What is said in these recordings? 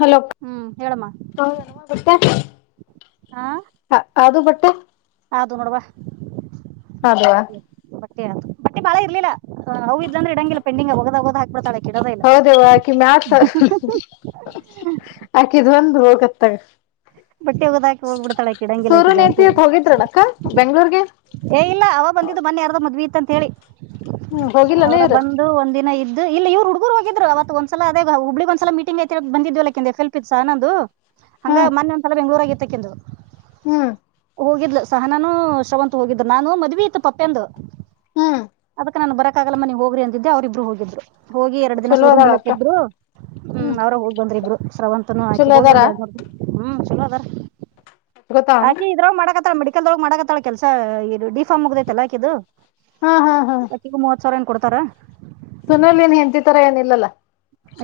Hello ಹ್ಮ್ ಹೇಳಮ್ಮ ಗತ್ತ ಹ ಅದು ಬಟ್ಟ ಹದು ನೋಡುವ ಅದವಾ ಬಟ್ಟೆ ಬಟ್ಟ ಬಾಳ ಇಲಿಲ್ಲ ಅವು ಇದ್ ಅ್ರ ಇಡಂಗಿಲ್ಲ ಪೆಂಡಿಂಗ ಹೋಗದ ಹೋಗದ ಹಾಕ್ಬಡ್ತಾಳೆ ಹೌದವ ಆಕೆ ಮಾತ ಆಕಿದ್ ಒಂದು ಹೋಗತ್ತೆ ಬಟ್ಟೆ ಒಗದ ಹಾಕಿ ಹೋಗ್ಬಿಡ್ತಾಳೆ ಆಕಿ ಇಡಂಗಿಲ್ಲ ಆಕಿ ಜಾಸ್ತಿ ಸೂರನೇಂತತ್ ಹೋಗಿದ್ರಣಕ್ಕ ಬೆಂಗಳೂರ್ ಏ ಇಲ್ಲ ಅವ ಬಂದಿದ್ದು ಮೊನ್ನೆ ಯಾರದ ಮದ್ವಿ ಇತ್ತಂತ ಹೇಳಿ ಹ್ಮ್ ಹೋಗಿಲ್ಲಾನ ಅವ್ರ ಇವ್ರು ಬಂದು ಒಂದಿನ ಇದ ಇವ್ರಡುಗರು ಹೋಗ್ರು ಅವತ್ ಒಂದ್ಲ ಅದೇ ಹುಳಗ್ ಒಂದ್ಸಲ ಮೀಗ್ಐತ ಬಿದ್ವಲ್ಲೆಫಲ್ಪತ್ಸ ಅ ನೊಂದು ಹಂಗ ಮೊನ್ನೆ ಒಂದ್ಸಲ ಬೆಂಗಳೂರು ರಾಗ್ ಇತ್ತ ಅಕ್ಕಿಂದು [unintelligible] ಹೂ [unintelligible] ಹೋಗಿದ್ಲು ಸಹನಾನು ಶ್ರವಂತ ಹೋಗಿದರು ನಾನು ಮದವಿ ಇತ್ತು ಪಪ್ಪೆಂದು ಹ್ಮ್ ಅದಕ್ಕ ನಾನು ಬರಕ [unintelligible] ತವರ ಮನೆಗ್ ಹೋಗ್ರಿ ಅಂದಿದ್ದೆ ಅವರ ಇಬ್ಬರು ಹೋಗಿದರು? [unintelligible] ಹೋಗಿ ಎರಡು ದಿನ ಚಲೋ ಸೂರುನ್ ಅದಾಳ ಬೆಲೆ ಅಕ್ಕ ಇದ್ರು ಹೂ ಹ್ಮ್ ಅವರೇ ಹೊಗಿ ಬಂದರು ಇಬ್ರು ಶ್ರವಣ [unintelligible] ಆತನೂ ಆಕೀ ಚಲೋ ಹೋಗಿ ಅದಾರ ಎರಡು ಮೂರು ದಿನ ಹೂ ಚಲೋ ಅದಾರ ಗೊತ್ತಾವನು ಆಕಿ ಇದ್ರೋಗ ಮಾಡಕತಾ [unintelligible] ಳ ಮೆಡಿಕಲ್ ಒಳಗ ಮಾಡಕತ್ತಳ ಕೆಲಸ ಬಿಕಾಂ ಮುಗದೈತಲ್ಲ ಅಕಿದು ಹಾ ಹಾ [unintelligible] ಅಕ್ಕಿಗೂ ಮೂವತ್ ಸಾವಿರ ಏನ್ ಕೊಡ್ತಾರ? [unintelligible] ಸುನೀಲ್ ನ್ ಹೆಂತಿತರ ಏನಿಲ್ಲಲ್ಲಾ? [unintelligible]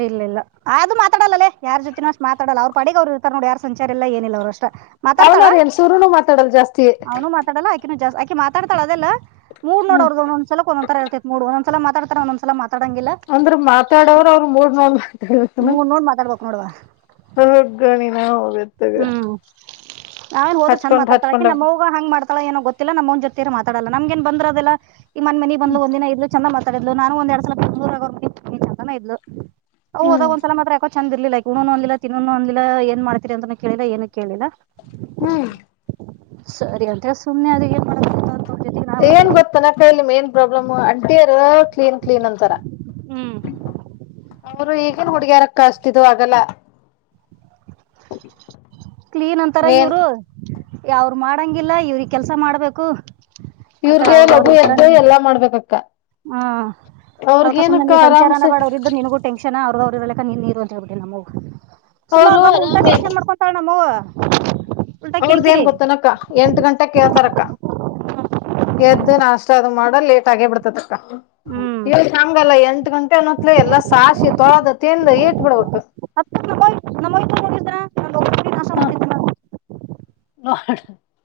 ಇಲ್ಲ ಇಲ್ಲ ಆದ್ರೂ ಮಾತಾಡಲ್ಲ ಲೇ ಯಾರ ಜೊತೆನೋ ಅಷ್ಟ ಮಾತಡಲ್ಲ ಅವರ ಪಾಡಿಗೆ ಅವರು ಇರ್ತಾರೆ ನೋಡಿ ಯಾರ ಸಂಚಾರ ಇಲ್ಲ ಏನಿಲ್ಲ ಅವರ ಅಷ್ಟ? [unintelligible] ತ ಮಾತಾಡ್ತಾಳ ಅವನವ್ರ ಏನ್ ಸುರುನು ಮಾತಾಡಲ್ ಜಾಸ್ತಿ ಅವನು ಮಾತಾಡಲ್ಲ ಅಕಿನು ಜಾಸ್ತಿ [unintelligible] ಅಕ್ಕಿ ಮಾತಾಡ್ತಾಳ ಅದ ಅಲ್ಲ ಮೂಡ್ ನೋಡ ಹ್ಮ್ ಅವರದ ಒಂದೊಂದುಸಲಕ್ ಒಂದೊಂತರ ಇರ್ತೆತಿ ಮೂಡ್ ಒಂದೊಂದುಸಲ ಮಾತಾಡ್ತಾರ [unintelligible] ಮಾತಾಡಂಗಿಲ್ಲ? ಅಂದ್ರ ಮಾತಾಡೋರು [unintelligible] ಮೂಡ್ ನೋಡಿ ಮಾತಾಡ್ತಾನಾ ಮೂಡ್ ನೋಡ್ ಮಾತಾಡ್ಬೇಕ್ ನೋಡವ್ವ [unintelligible] ಹೊಗ್ಗ ನೀನಹ ಹೋಗತಗ [unintelligible] ಆಮೇಲ್ ಹೋದರ ಚೆಂದ ಮಾಡ್ತಾಳ ಆಕಿ ನಮ್ಮ ಅವ್ವಗ ಹಂಗ ಮಾಡ್ತಾಳ ಏನೂ ಗೊತ್ತಿಲ್ಲ ನಮ್ಮ ಅವ್ವ ಜೊತೆ ಮಾತಡಲ್ಲ ನಮಗ ಏನ್ ಬಂದರೋದಿಲ್ಲ. [unintelligible] ಈ ಮನಿಗ ಬಂದಲ್ಲು ಒಂದ ದಿನ ಇದ್ಲು ಚಂದ ಮಾತಾಡಿದಲ್ಲು ನಾನು ಒಂದ ಎರಡ್ ಸಲ್ ಬೆಂಗಳೂರ ರಾಗ್ ವರ್ಕ್ ಇತ್ತ ಆಕೀ ಚಂದನ ಇದ್ಲು. [unintelligible] ಅವೂ ಹ್ಮ್ ಅದಾವ ಒಂದ್ ಸಲ ಮಾತ್ರ ಏಕ [unintelligible] ಚಂದ ಇರಲಿಲ್ಲ ಆಕಿ ಉಣನು ಅಂದಿಲ್ಲ ತಿನ್ನೂನು ಅಂದಿಲ್ಲ ಏನ್ ಮಾಡ್ತತಿರಿ ಅಂತಾನ ಕೇಳಿಲ್ಲ ಏನು ಕೇಳಿಲ್ಲ. [unintelligible] ಹೂ [unintelligible] ಸರಿ ಅಂತ ಹೇಳಿ ಸುಮ್ಮನೆ ಅಡಗಿ ಏನ್ ಮಾಡಬೇಕ ಅಂತ ನೋಡಕೊಂತ [unintelligible] ಏನ್ ಗೊತ್ತನ ಸರ್ ನಿಮಗ ಏನ್ ಪ್ರಾಬ್ಲಮ್ ಅ [unintelligible] ಅತ್ತಿರ ಕ್ಲೀನ್ ಕ್ಲೀನ್ ಅಂತಾರ ಹ್ಮ್ ಅವರು ಈಗ [unintelligible] ಈಗಿನ ಹುಡುಗಿಯಾರಕ್ಕ ಅಸ್ಟ ಇದು ಆಗಲ್ಲ? [unintelligible] ಕ್ಲೀನ್ ಅಂತಾರ ಮೇನ್ ಇವರು ಅವರು ಮಾಡಂಗಿಲ್ಲ ಇವರಿಗೆ ಕೆಲಸಾ ಮಾಡ್ಬೇಕು. [unintelligible] ಅಕ ಇವರಿಗೆ ಅವ್ರದವ್ರು ಲಗು ಇರ್ತಾರ ಎದ್ದ ನಿನ್ ಎಲ್ಲಾ ಮಾಡ್ಬೇಕ ಅಂತಾ [unintelligible] ಹಾ ಅದಕ ಸುಮ್ನೆ ನೀ ಸಂಚಾರನ ಆರಾಮ್ಸೆ ಬ್ಯಾಡ್ ಅವರ ಇದ್ದರ ನಿನಗೂ ಟೆನ್ಶನ್ [unintelligible] ಟೆನ್ಶನ್ ಅವರೋದ ಅವರದ್ದು ಲೆಕ್ಕ ನಿಗವಾಲದ ನಮ್ಮ ಅವ್ವಗ ಸುಮ್ನ ಅವರು ಅವರ ಬಂದ್ರ ಉಂತಾರ ಆರಾಮೇ ಟೆನ್ಶನ್ ಮಾಡ್ಕೊತಳ ನಮ್ಮ ಅವ್ವ [unintelligible] [unintelligible] ಅವರದ್ ಏನ್ ಗೊತ್ತ ಏನ್ ಅಕ್ಕ ಎಂಟ ಗಂಟೆಕ ಎಳ್ತಾರ [unintelligible] ಅಕ್ಕ ಎದ್ದ ನಾಷ್ಟ ಅದು ಮಾಡದ ಲೇಟ್ ಆಗೇ ಬಿಡ್ತದ ಅಕ್ಕ? ಹ್ಮ್ [unintelligible] ಇವರದ ಹಂಗ ಎಂಟು ಗಂಟೆ ಅನ್ನೋತ್ತಲೇ ಎಲ್ಲಾ ಸಾರಸಿ ತೊಳದ ತಿಂದ ದ ಈಟ್ ಬಿಡಬಕ [unintelligible] ಏ ನಫೈ ನಮ್ಮ ಐಕ್ಳನ್ನ ನಡ್ತಿದ್ದಿದರಾ [inaudible] [unintelligible] ಹ [unintelligible]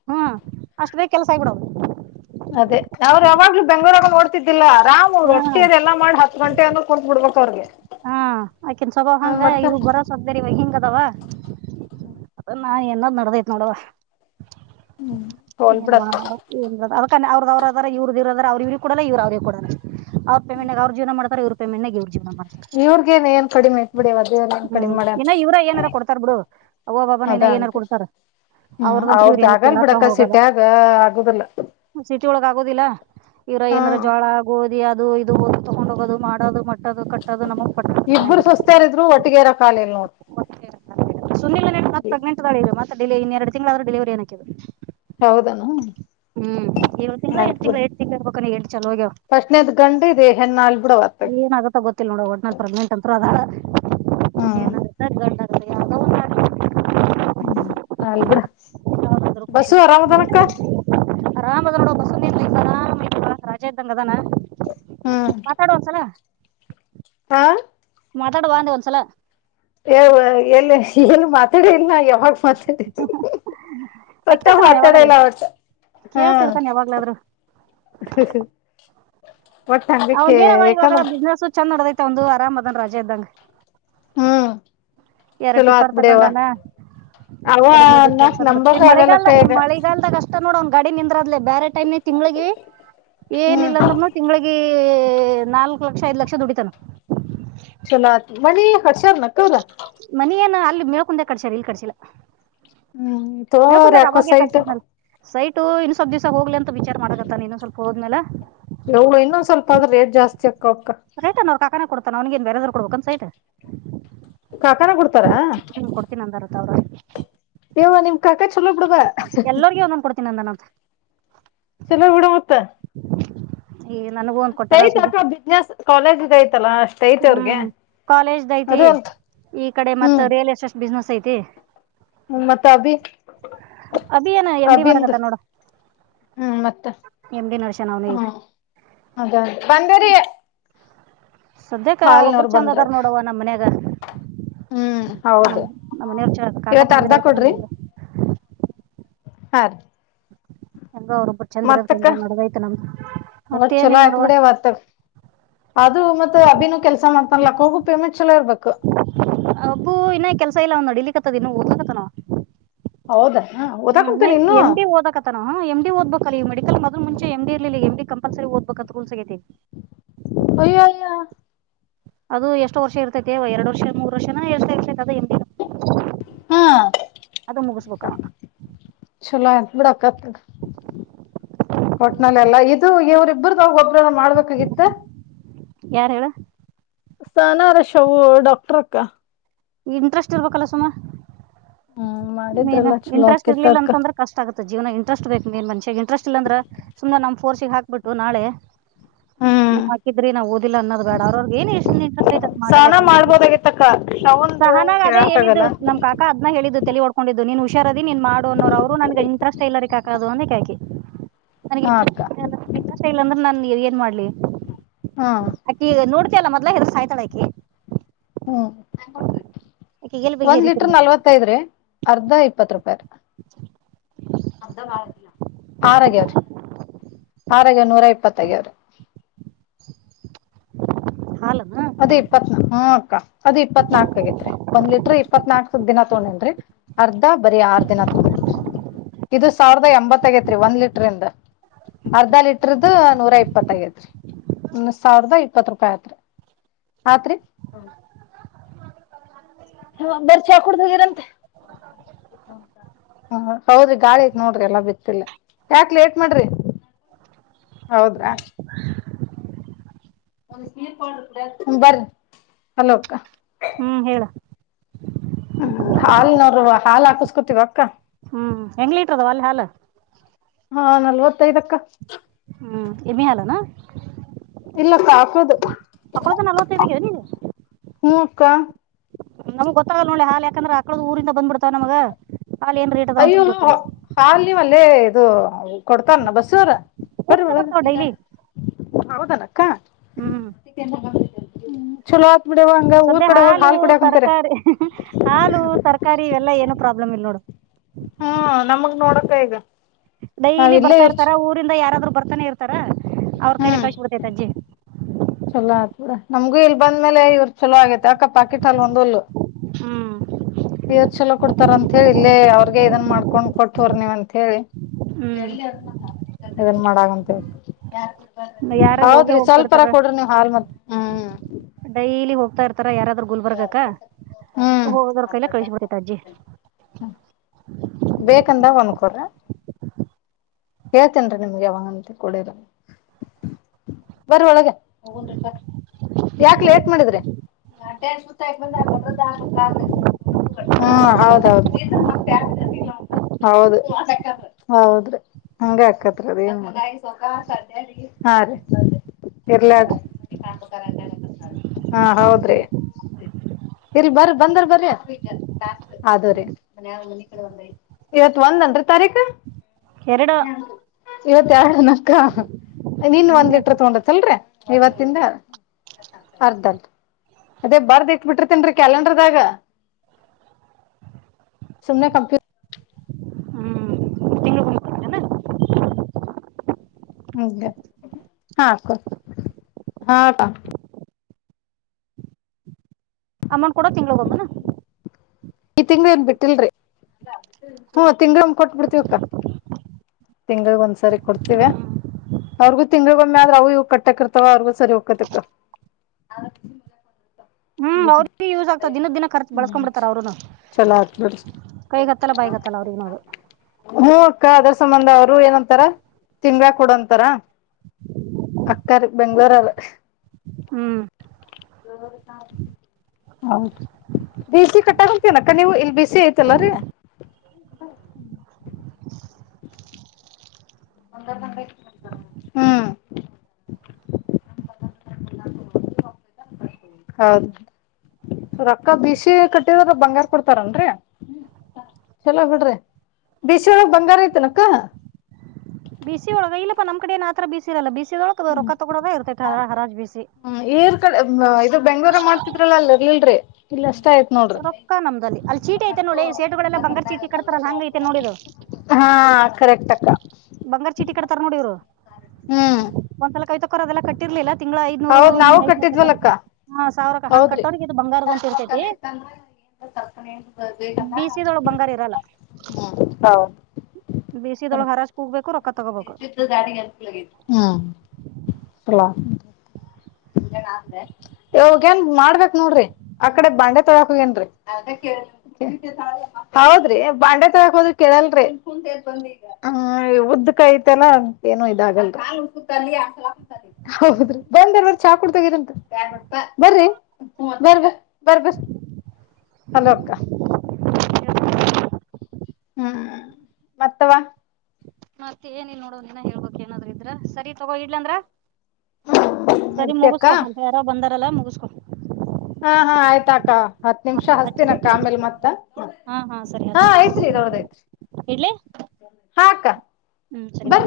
ಹ ಅಷ್ಟ ಬೇಗ ಕೆಲಸ ಆಗ್ಬಿಡೋದು. [unintelligible] ಅದೇ ಅವರ ಯಾವಾಗ್ಲೂ ಬೆಂಗಳೂರ ರಾಗೂ ನೋಡ್ತಿದ್ದಿಲ್ಲ ರಾಮ ಅವರು ಹ್ಮ್ ರೊಟ್ಟಿಅದು ಎಲ್ಲಾ ಮಾಡಿ ಹಾ [unintelligible] ಗಂಟೆ ಅಂದರ್ ಕೊಟ್ಟ ಬಿಡ್ಬೇಕು ಅವರಿಗೆ [unintelligible] ಹಾ ಆಕಿನ್ ಸ್ವಭಾವ ಹಂಗ ಈ ಬರೋ ಸೊಸ್ತೆರ್ ಇವ ಹಿಂಗ ಅದಾವ? [unintelligible] ಹಾ ಎಲ್ಲಾ ನಡದೈತ್ ನೋಡವ ಹೋಲ್ ಏನ ಮಾಡ ಬಿಡಪ್ಪ ರೊಟ್ಟಿ [unintelligible] ತಾ ಅವರದ ಅವರ ಅದಾರ ಇವ್ರದ ಇವರದಾರ ಅವ್ರ ಇವರಿಗ ಕೊಡಲ್ಲ ಇವರ ಅವರಿಗ ಕೊಡಲ್ಲ ಅವರ ಪೇಮೆಂಟ್ ನ್ಯಾಗ ಅವರ ಜೀವನ ಮಾಡತರಾ ಇವರ ಪೇಮೆಂಟ್ ನ್ಯಾಗ ಇವರ ಜೀವನ ಮಾಡತರಾ ಇವ್ರಗೇನ್ ಏನ್ ಕಡಿಮೆ ಐತ್ ಬಿಡಿ ದೇವ್ರ [unintelligible] ಏನ್ ಹೂ ಕಡಿಮೆ ಮಾಡ್ಯಾನ ಇನ್ನ ಇವರ ಏನಾರ ಕೊಡ್ತಾರ ಬಿಡು ಅವ ಒಬ್ಬನೆ [unintelligible] ಅದ ಏ ಏನರ ಅಂತೆ ಕೊಡ್ತಾರ? [unintelligible] ಹ್ಮ್ ಅವರದಂತೂ ಅವ್ರದ್ ಇವರ ಆಗಲ್ ತಿನ್ನಾಕ್ ಬಿಡಕ ಹೋಗಲ್ಲ ಸಿಟ್ಯಾಗ ಆಗುದಿಲ್ಲ ಸಿಟಿ ಒಳಗ ಆಗೋದಿಲ್ಲ? [unintelligible] ಇವರ ಹಾ ಏನರ ಜೋಳ ಗೋದಿ ಅದು ಇದು ತಕೊಂಡ್ ಹೋಗೋದು ಮಾಡೋದು ಮಟ್ಟೋದ ಕ [unintelligible] ಇಬ್ಬರು ಸೊಸೆಸ್ತಾರಿದ್ರು ಒಟ್ಟಿಗೆ ಇರಕ ಆಗ್ಲಿಲ್ಲ ನೋಡ [unintelligible] ಸುನಿಲನ ಹೆಂಡ್ತಿ ಮತ್ತ ಪ್ರೆಗ್ನೆಂಟ ಅದಾಳ ಇಗ ಮತ್ತ ಡೆಲೇ ಇನ್ ಎರಡ ತಿಂಗಳ ಆದರ ಡೆಲಿವರಿಇನ್ ಅಕಿದ [unintelligible] ಹೌದಾ? [unintelligible] ಹೂ ಏಳ್ ತಿಂಗಳ ಎಂಟ ತಿಂಗಳ ಎಷ್ಟ ತಿಂಗಳ ಇರಬೇಕೇನ [unintelligible] ಫಸ್ಟ್ ನೇ ದ ಗಂಡು ಇದ ಹೆಣ್ಣಾಆಗಲಿ ಬಿಡ್ [unintelligible] ಏನ ಆಗುತ್ತ ಗೊತ್ತಿಲ್ಲ ನೋಡ ಒಟ್ನಲಿ ಪ್ರಗ್ನೆಂಟ್ ಅಂತ್ರು ಅದಾಳ ಹ್ಮ್ ಹೆಣ್ಣ ಆಗುತ್ತ ಗಂಡ ಆ [unintelligible] ಹ್ಮ್ ಅಲ್ಪಡು. ಯಾವ್ದಾದ್ರು ಖುಷಿನೇ ಆರಾಮ್ ಅದ ನೋಡ ಬಸರಾಮ ರಾಜ ಇದ್ದಂಗ ಅದಾನ. ಹ್ಮ್ [unintelligible] ಮಾತಾಡುವ ಒಂದ್ಸಲ. ಹಾ ಮಾತಾಡವ ಅಂದೆ ಒನ್ಸಲ. ಎಲ್ಲಿ ಏನು ಮಾತ. ಮಾತಾಡಿ ಇಲ್ಲ ನ ಯಾವಾಗ ಮಾತಾಡಿ ಮಟ್ಟ ಅಕ್ಕಿರ್ತಾನ ಅವ ಮಾತಾಡ ಯಾವಾಗಾರ ಇಲ್ಲ ಅವತ್ತ. ಕೇಳ್ತಿರ್ತಾನ ಯಾವಾಗ್ಲಾದ್ರೂ. [unintelligible] ಒಟ್ಟ ಹಂಗಕ್ಕೆ ಅವಂದ ಏನವ ಇವಾಗ ಯಾಕಂದ್ರ ಬಿಸ್ನೆಸ್ ಚಂದ ನಡದೈತೆ ಒಂದು ಆರಾಮ್ ಅದನ್ ರಜ ಇದ್ದಂಗ. ಹ್ಮ ಎರಡ್ ಟಿಪ್ಪರ್ ತಗೊಂಡಾನ. ಅವ ಎರದದ್ದ ಅನ್ನಕ್ ಕೆಲ್ಸ ನಂಬಕ ಆಗಲ್ಲಕ್ಕ ಮಳಗಾಲದ ಈಗ ಮಳೆಗಾಲಲ್ದಾಗ ಅಷ್ಟ ನೋಡೋಣ ಗಾಡಿ ನಿಂದ್ರ ಅದ್ಲೆೇ ಬೇರೆ ಟೈಮ್ ತಿಂಗಳಿಗೆ ಹ್ಮ್ ಏನಿಲ್ಲ ಅಂದ್ರರುನು ತಿಂಗಳಿಗೆ. ನಾಲ್ಕು ಲಕ್ಷ ಐದ್ ಲಕ್ಷ ದುಡಿತಾನ ಚಲೋ ಆತ್ ಮನಿ ಹರ್ಷಾರ್ನಕ್ಕವ್ರ. ಮನ ಏನ ಅಲ್ಲಿ ಮೇಳ್ಕಂದ ಕಡಸಾರ ಇಲ್ಲಿ ಕರ್ಸಿಲ್ಲ. ಹ್ಮ್ ತೋರ್ ಮೇಳ್ಕಂತಾರ ಯಾಕೋ ಅವಾಗೇ ಸೈಟ್ ಕರ್ಸಿದ್ನಲ್. ಸೈಟು ಇನ್ ಸ್ವಲ್ಪ ದಿವ್ಸ ಹೋಗ್ಲಿ ಅಂತ ವಿಚಾರ ಮಾಡಕತ್ತಾನೆ ಇನ್ನೊ ಸ್ವಲ್ಪ ಹೋದ್ಮೇಲೆ. ಇವಳು ಇನ್ನೊಂದ್ ಸ್ವಲ್ಪ ಆದ್ರ ರೇಟ್ ಜಾಸ್ತಿ ಅಕ್ಕವಕ್ಕ. ಕಾನ ಕೊಡ್ತಾ ಅವನಿಗ ನ್ ಬೇರೆದ್ರು ಕೊಡ್ಬೇಕ ಅನ್ ಸೈಟ್. ಕಾಕಾನ ಕೊಡ್ತಾರ. ತ [inaudible] ಯವ ನಿಮ್ ಕಾಕ ಚಲೋ ಬಿಡವಾ. ಎಲ್ಲರ್ಗ ಅವ್ಂದನ್ ಕೊಡ್ತೀ ಅಂದ ನ ಅಂತ. ಚಲ ಬಿಡ ಮತ್ತ. ಈ ನನಗೂ ಒಂದ್ ಕೊಟ್ಟಾರ ಸ್ಟೈಟ್ ಸುಜಿ ಅಥವಾ ಬಿಸ್ನೆಸ್ ಕಾಲೇಜ್. ಐತಲ್ಲ ಅಷ್ಟೈತ್ ಅವ್ರಿಗೆ ಹ್ಮ್ ಕಾಲೇಜ್ದ ಐತಿ ಅದು ಒಂದ್ ಈ ಕಡೆ ಹ್ಮ್ ಮತ್ತ ರಿಯಲ್ ಎಸ್ಟೇಟ್ ಬಿಸ್ನೆಸ್ ಐತಿ. ಮತ್ತ ಅಭಿ. ಅಭಿಯಾನ ಎಮ್ ಡಿ ಅಭಿಂದು ಮಾಡಕತ್ತ ನೋಡ. ಹ್ಮ್ ಮತ್ತ ಎಂ ಡಿ ನಡ್ಸ್ಯಾನ ಅವ್ನು ಈಗ ಹ್ಮ ಅದ ಬಂದರಿ. ಸದ್ಯಕ್ಕೆ ಅವ್ರೊಬ್ಬರು ಹಾಲ್ನವ್ರು ಚಂದ ಬಂದ್ರ ಅದಾರ ನೋಡವ ನಮ್ಮ ಮನ್ಯಾಗ. ಹ್ಮ್ ನಮ ಹೌದು ನಮ್ಮ ಮನೆಯರು ಚ ಕಾಕಾ ಚಂದರತ್ತ ನಮ್ದಲ್ಲ ಹ [inaudible] ಹೆಂಗೋ ಅವರುಬ್ ಚಂದಿರೋದು ಹೆಂಗೋ ನಡದಯ್ತು ನಮ್ದ. ಒ ಚಲೋ ಆಯ್ತ್ ಬಿಡಿವತ್ ಆದ್ರೂ ಮತ್ತತ್ ಅಬಿನೂ ಕೆಲ್ಸ ಮಾಡ್ತನ್ಲಾಕ್ಕ ಹೋಗು ಪೇಮೆಂಟ್ ಚಲೋ ಇರ್ಬೇಕು ಅಬ್ಬು ಇನ್ನ ಕೆಲ್ಸ ಇಲ್ಲ ಒಂದ ನಡಿಲಿಕ್ಕತ್ತದನ್ನು ಓದಲಕತ ನಾವ. ಹೌದಾ ಹಾ ನ ಓದಾಕುಂತೇನಿ ಇನ್ನು ಎಂ ಡಿ ಓದಕತನ ಏಮ್ ಡಿ ಓದ್ಬೇಕ ಅ ಈ ಮೆಕಲ್ ಮೊದ್ ಮುಂಚೆ ಎ ಇರ್ಲಿಲ್ಲ ಎಮ ಡಿ. ಕಂಪಲ್ಸರಿ ದ್ಬೇಕ ಅಂತ ರೂಲ್ಸ್ ಆಗೈತಿ. ಅಯ್ಯಯ್ಯೋ ಅದು ಎಷ್ಟು ವರ್ಷ ಇರ್ತೈತೆ ಎರಡು ವರ್ಷ ಮೂರ್ ವರ್ಷನ ಎಷ್ಟು ವರ್ಷ. ಹಾ ಅದು ಮುಗಸಬೇಕ ಅವ. ಮಡಾಕತ್ತು. ಕೊಟ್ನಲ್ಲ ಎಲ್ಲ ಇದು ಇವ್ರ ಇಬ್ಬ್ರ್ದಾಗ ಒಬ್ರಲ್ಲ ಮಾಡ್ಬೇಕಾಗಿತ್ತ. ಯಾರು ಹೇಳ. ಸ ನ ರ ಶವು ಡಾಕ್ಟರ್ಕ್ಕ. ಈ ಇಂಟ್ರೆಸ್ಟ್ ಇರ್ಬೇಕಲ್ಲ ಸುಮ ಹ್ಮ್ ಮನ್ ಮಾಡಿದ್ರಲ್ಲ ಚಲೋ ಇಂಟ್ರೆಸ್ಟ್ ಆಕಿತ್ತ ಇರ್ಲಿಲ್ಲ ಅಕ್ಕ ಅಂತಂದ್ರೆ ಕಷ್ಟ ಆಗುತ್ತೆ ಜೀವನ. ಇಂಟರೆಸ್ಟ್ ಬೇಕ ನೀನ್ ಮನ್ಷಿಗೆ ಇಂಟೆಸ್ ಇಲ್ಲ ಸುಮ್ನೆ ನಮ್ ಫೋರ್ಸ್ ಆಗ್ಬಿಟ್ಟು ನಾಳೆ. ನೀ ಹ್ಮ್ ಹಾಕಿದ್ರಿ ನಾ ಓದಿಲ್ಲ ಅನ್ನೋ ಬೇಡ ಅವ್ರ ಅವಗ ಏನ್ ಎಷ್ಟನ್ ಇಂಟೆಸ್ಟ್ ಆಐತೆ ಮಾಡಲ್ಲ ಲೆಕ್ಕದಲ್ಲಿ ಕ್ಕ ಟವ್ಲ ಸಹನಾಗ ಅದೇ ಹೇಳಿದ್ದ ನಮ್ ಕಾಕ ಅದ್ನ ಹೇಳಿದ್ದು ತಲಿ ಓಡ್ಕೊಂಡಿದ್ದು ನೀನ್ ಹುಷಾರದಿ ನೀನ್ ಮಾಡು ಅನ್ನೋ ಅವರು ನನ್ಗೆ ಇಂಟ್ರೆಸ್ಟ್ ಇಲ್ಲರಿ ಕಾಕೋದು ಅ ಕಾಕಿ ನನ್ಗ್ ಹಾ ಇ ಅಕ್ಕ ಇಂಟ್ರಸ್ಟ್ ಇಲ್ಲ ಅಂದ್ರೆ ನನ್ ಏನ್ ಮಾಡ್ಲಿ ಹಾ ಆಕಿ ಈಗ ನೋಡ್ತಯಲ್ಲ ಮೊದ್ಲಾಗ ಎದ್ರಿ ಸಾಯ್ತಾಳ ಆಕಿ ಹ್ಮ್ ಆಕಿ ಎಲ್ಲಿ ಬಗೆ ಒಂದ್ ಲೀಟರ್ ಹರಿತಿರ್ಬೇಕು ನಲ್ವತ್ತೈದ್ರೀ ಅರ್ಧ ಇಪ್ಪತ್ತು ರೂಪಾಯಿ ರೀ [inaudible] ಆರಗ್ಯವ್ರಿ ಆರಾಗ ನೂರ ಇಪ್ಪತ್ತಾಗ್ಯವ್ರಿ ಹಾಲು ಅದ್ ಇಪ್ಪತ್ ಹ ಅಕ್ಕ ಅದು ಇಪ್ಪತ್ ನಾಕಕ್ ಆಗೈತ್ರಿ ಒಂದ್ ಲೀಟ್ರ ಇಪ್ಪತ್ ನನಾಕ್ ದಿನಾ ತಗೊಂಡ್ ರೀ ಅರ್ಧ ಬರಿ ಆರ್ ದಿನ ತೊಂದ್ರೆ ಇದು ಸಾವಿರದ ಎಂಬತ್ತಗೈತ್ರಿ ಒಂದ್ ಲೀಟ್ರಂದ ಅರ್ಧ ಲೀಟರ್ ದು ನೂರ ಇಪ್ಪತ್ತೈತ್ರಿ ಇನ್ ಸಾವಿರ್ದ ಇಪ್ಪತ್ ರೂಪಾಯಿ ಆತ್ರಿ ಆತ್ರಿ ಹ್ಮ್ ಹ ಬರ್ ಚಾಕೂಡೋಗರಂತೆ ಹ್ಮ ಹೌದ್ರಿ ಗಾಳಿತ್ ನೋಡ್ರಿ ಎಲ್ಲಾ ಬಿತ್ತಿಲ್ಲ ಯಾಕ ಲೇಟ್ ಮಾಡ್ರಿ ಹೌದ್ರಾ ಹ್ಮ ಬನ್ರೀ ಹಲೋ ಅಕ್ಕ ಹ್ಮ್ ಹೇಳ ಹ್ಮ್ ಹಾಲ್ ನೋರುವ ಹಾಲ್ ಹಾಕಸ್ಕೊತಿವ ಅಕ್ಕ ಹ್ಮ್ ಹೆಂಗ್ಲಿ ಲೀಟರ್ ದವ ಅಲ್ಲಿ ಹಾಲ್ ಹಾ ನಾಲ್ವತ್ತೈದಕ್ಕ ಹ್ಮ ಎಮ್ಮಿ ಹಾಲ್ ನ ಇಲ್ಲ ಕಾಕುದು ಮಕ್ಕೋತನಲ್ವ ಕೈಗೆಲಿ ಕ್ಕ ನಮ್ ಗೊತ್ತಾಗ ನೋಡಿ ಹಾಲ್ ಯಾಕಂದ್ರೆ ಆಕಳದ್ ಊರಿಂದ ಬಂದ್ ಬಿಡ್ತಾವ ನಮಗ ಹಾಲು ಏನ್ ರೇಟ್ ಅದಾವ ಅಯ್ಯೋ ಅಂತಾನೂ ಗೊತ್ತಿಲ್ಲ ಹಾಲ ನಿ ಮಲ್ಲೆ ಇದು ಕೊಡ್ತಾರ ಬಸ್ಸವರು ಬರಿ ಊರಿಂದ ಒಳಗ ಬರ್ತಾವ ಡೈಲಿ ಹೌದಣ ಹ್ಮ್ ಹ್ಮ ಚಲೋ ಬಿಡವ ಹಂಗ ಊರ್ ಸದ್ಯ ಕಡೆ ಹೋಗಿ ಹಾಲು ಹಾಲ್ ಕುಡಿಯಾಕುಂತಾರೆ ತರಕಾರಿ ಹಾಲು ತರಕಾರಿ ಇವೆಲ್ಲಾ ಏನು ಪ್ರಾಬ್ ಪ್ರಬ್ಲ ಇಲ್ಲೋಡು ಹ್ಮ್ ನಮಗ್ ನೋಡಕ್ಕ ಈಗ ನಾವ್ ಡೈಲಿ ಇಲ್ಲೇ ಬರ್ತಾ ಇರ್ಚ್ ಇರ್ತಾರ ಊರಿಂದ ಯಾರಾದ್ರು ಬರ್ತಾನೆ ಇರ್ತಾರ ಅವ್ರ ಕೈಲೆ ಹ್ಮ್ ಕಳ್ಸಬ ಬಿಡ್ತೈ ಅಜ್ಜಿ ಚಲೋ ಆತ್ಡ ನಮ್ಗೂ ಇಲ್ ಬಂದ್ಮೇಲೆ ಇವ್ರ ಚೊಲೋ ಆಗೇತೆ ಅಕ ಪಾಕೆಟ್ ಹಲ್ ಒಂದಲ್ಲು ಹ್ಮ್ ರ್ ಚಲೋ ಕೊಡ್ತಾರಂತ ಹೇಳಿ ಇಲ್ಲೇ ಅವ್ರ ಇದನ್ ಮಾಡ್ಕೊಂಡ್ ಕೊಡ್ತವ್ರ ನೀವ್ ಅಂತ ಹೇಳಿ ಹ್ಮ್ ಇದನ್ ಮಾಡಂತ ಯಾರೇ ಹೋಗೇ ಹೌದ್ರಿ ಸ್ವಲ್ಪ ಹೋಗ್ತಿರ್ತಾರ ನೀ ಹಾಲ್ ಮತ್ತ ಹ್ಮ್ ಡೈಲಿ ಹೋಗ್ತಾ ಇರ್ತಾರ ಯಾರಾದ್ರರು ಗುಲ್ಬರ್ಗಕ್ಕ ಹ್ಮ್ ಹೋಗೋರ್ ಕೈಲೆ ಕಳಿಸಿಬಿಟ್ಟೈತ್ ಅಜ್ಜಿ ಬೇಕಂದ ಒಂದಕೊಡ್ರ ಹೇಳ್ತೇನ್ರಿ ನಿಮ್ಗೆ ಯಾವಾಗಂತ ಕೂಡಿರ ಬರ ಒಳಗೆ ಹೋಗನ್ ರೀ ಯಾಕ್ ಲೇಟ್ ಮಾಡಿದ್ರಿ [unintelligible] ಹ್ಮ ಹೌದೌದು ಹೌದು ಹೌದ್ರಿ ಅಂಗೆ ಆಕತ್ರಿ ಅದೇನು ಮಾಡೋದು [unintelligible] ಹಾ ರೀ ಇರ್ಲಾಡ್ರಿ ಹಾ ಹೌದ್ರಿ ಇರ್ಲಿ ಬರ್ ಬಂದರು ಬರ್ರೀ ಅದು ರೀ [unintelligible] ಇವತ್ ಒಂದನ್ ತಾರೀಕ ಎರಡು ಇವತ್ತರಡು ಅನಕ್ಕ ಇನ್ ಒಂದ್ ನಿನ್ನೆ ಗಡೆ ಲ್ರ ಇವತ್ತಿಂದ ಅರ್ಧಂಟ ಅದೇ ಬರ್ದ್ ಇಟ್ಬಿಟ್ಟಿರ್ತೀನಿ ಕ್ಯಾಲಂಡರ್ದಾಗ ಸುಮನೆ ಕಂಪ್ಯ ಹ್ಮ್ ತಿಂಗಳು ಹ ಹಾ ಹಾಾ ಅಮೌಂಟ್ ಕೂಡ ತಿಂಗಳ್ಗೊಂಬೇನ ಈ ತಿಂಗಗಳ ಏನ್ ಬಿಟ್ಟಿಲ್ರಿ ಹ ತಿಂಗಗಳ ಕೊಟ್ಬಿಡ್ತಿವಕ್ಕ ತಿಂಗಳ್ಗ ಒಂದ್ಸರಿ ಕೊಡ್ತಿವೆ ಹ್ಮ್ ಅವ್ರಿಗೂ ತಿಂಗ್ಿಗೊಮ್ಮೆ ಆದ್ರ ಅವವು ಇವ ಕಟ್ಟಕ್ ಇರ್ತವ ಅವ್ರಗೂ ಸರಿ ಹೋಗಕ್ಕತಕ್ಕ ಅ ಹ್ಮ್ ಅವ್ರ ಯೂಸ್ ಆಗ್ತಾರ ದಿನದ ದಿನ ಖರ್ಚು ಹ್ಮ್ ಬಳಸ್ಕೊಂಡ ಬಿಡ್ತಾರ ಅವ್ರನ ಚಲೋ ಆತ್ ಬಿಡ್ರಿ ಕೈಗತ್ತಲ್ಲ ಬಾಯ್ಗತ್ತಲ್ಲ ಅವ್ರಿಗೆ ನೋದು ಹ್ಮ ಅಕ್ಕ ಅದ್ರ ಸಂಬಂಧ ಅವರು ಏನಂತಾರ ತಿನ್ಬೇಕ ಕೊಡಂತಾರ ಅಕ್ಕರ್ ಬೆಂಗಳೂರರು ಹ್ಮ್ ಹ ಹೌದು ಬಿಸಿ ಕಟ್ಟತೀನಕ್ಕ ನೀವು ಇಲ್ ಬಿಸಿ ಐತಲ್ಲರರಿ ಹ್ಮ ಹ್ಮ್ ಹೌದ ರೊಕ್ಕ ಬಿಸಿ ಕಟ್ಟಿದ ಬಂಗಾರ ಕೊಡ್ತಾರನ್ರರಿ ಚಲೋ ಬಿಡ್ರಿ ಬಶೋರ ಬಂಗಾರ ಐತ್ನಕ್ಕ ಬಿಸ ಒಳಗ ಇಲ್ಲಪ್ಪ ನಮ್ಮ ಕಡೆ ಏನ ಆರ ಬಿಸಿ ಇರಲ್ಲ ಬಿಸಿದೊಳಗ ರೊಕ್ಕ ತಗೊೋದ ಇತತೆತ ಹರಾಜ್ ಬಿಸಿ ಹ್ಮ ಈರ್ ಕಡೆ ಇದು ಬೆಂಗ್ಳೂರ ಮಾಡ್ತಿದ್ರಲ್ಲ ಅಲ್ಲರ್ ಇಲ್ರರಿ ಇಲ್ಲಷ್ಟ ಆಯ್ತ್ ನೋಡ್ರಿಂದ್ರೆ ರೊಕ್ಕ ನಮ್ದಲ್ಲಿ ಅಲ್ಲಿ ಚೀಟಿ ಐತೆ ನಮಗೂ ನೋಡಿ ಸೇಟುಗಳೆಲ್ಲ ಬಂಗಾರ ಚೀಟಿ ಕಟ್ತಾರಲ್ಲ ಹಂಗ ಐತೆ ನೋಡಿದು ಹಾ ಕರೆಕ್ಟ್ ಅಕ್ಕ ಕಡ್ತರ ನೋಡ್ರು ಹ್ಮ್ ಕೈ ತಕೋದೆಲ್ಲ ಕಟ್ಟಿರ್ಲಿಲ್ಲ ತಿಂಗಳು ಐ್ನೂರು ಹೌದ್ ಹಿ್ ನಾವು ಐನೂರ ಕಟ್ಟಿದ್ವಲಕ್ಕ ಸಾವಿರ ಹಾ ಕಟ್ಟೋರಿಗೆ ಇದು ಬಂಗಾರದ ಅಂತ ಇರ್ತೈತಿ ಅಂದ್ರ ಏ ಬೇಗ ಬಿಸಿದೊಳಗ್ ಬಂಗಾರ ಬೇಸಿದೊಳಗ್ ಹರಾಜ್ ಕ ಕುಗ್ಬೇಕು ಚ ಗಡಿ ಹ್ಮ್ ಚಲ ಹ ಇವಾಗ ಏನ್ ಮಾಡ್ಬೇಕಕ್ ನೋಡ್ರಿ ಆಕಡೆ ಬಂಡೆ ತೊಳಾಕೋಗೇನ್ರಿ ಹೌದ್ರಿ ಬಾಂಡೆ ತರಾಕ್ೋದ್ರ ಕೇಳಲ್ ಉದ ಆಯ್ತಲ್ಲ ಏನು ಇದಲ್ಂದ ಚಾ ಕುಡ್ತಗೀಂ ಬರಿ ಬರ್ ಬರ್ ಬರಿ ಹಲೋ ಅಕ್ಕ ಹ್ಮ್ ಮತ್ತವಾ ಮತ್ತೆ ಏನಿನ್ ನೋಡೋ ನೀನ್ನ ಹೇಳ್ಬೇಕಕ್ ಏನಾದ್ರರು ಇದ್ರ ಸರಿ ತಗೋ ಇಡ್ಲ ಅಂದ್ರ ಹ್ಮ್ ಸರಿ ಇಡ್ತಿ ಅಕ್ಕ ಮುಗಿಸಕೋಂತ ಯಾರ ಬಂದಾರಲ್ಲ ಮುಗಿಸಕೊ ಹಾ ಹಾ ಆಯ್ತಾಕ್ಕ ಹತ್ ನಿಮಿಷ ಹಚ್ಚಿ ಹಸ್ತಿನಕ್ಕ ಬಿಟ್ಟು ಹಚ್ಚಿ ಆಂಬೇಲ್ ಮತ್ತ ಹಾ ಐತ್ರಿ ದೊಡದ ಐತ್ರಿ ಇ ಹಾ ಅಕ್ಕ ಹ್ಮ್ ಬರ್ರಿ ಸರಿವಾ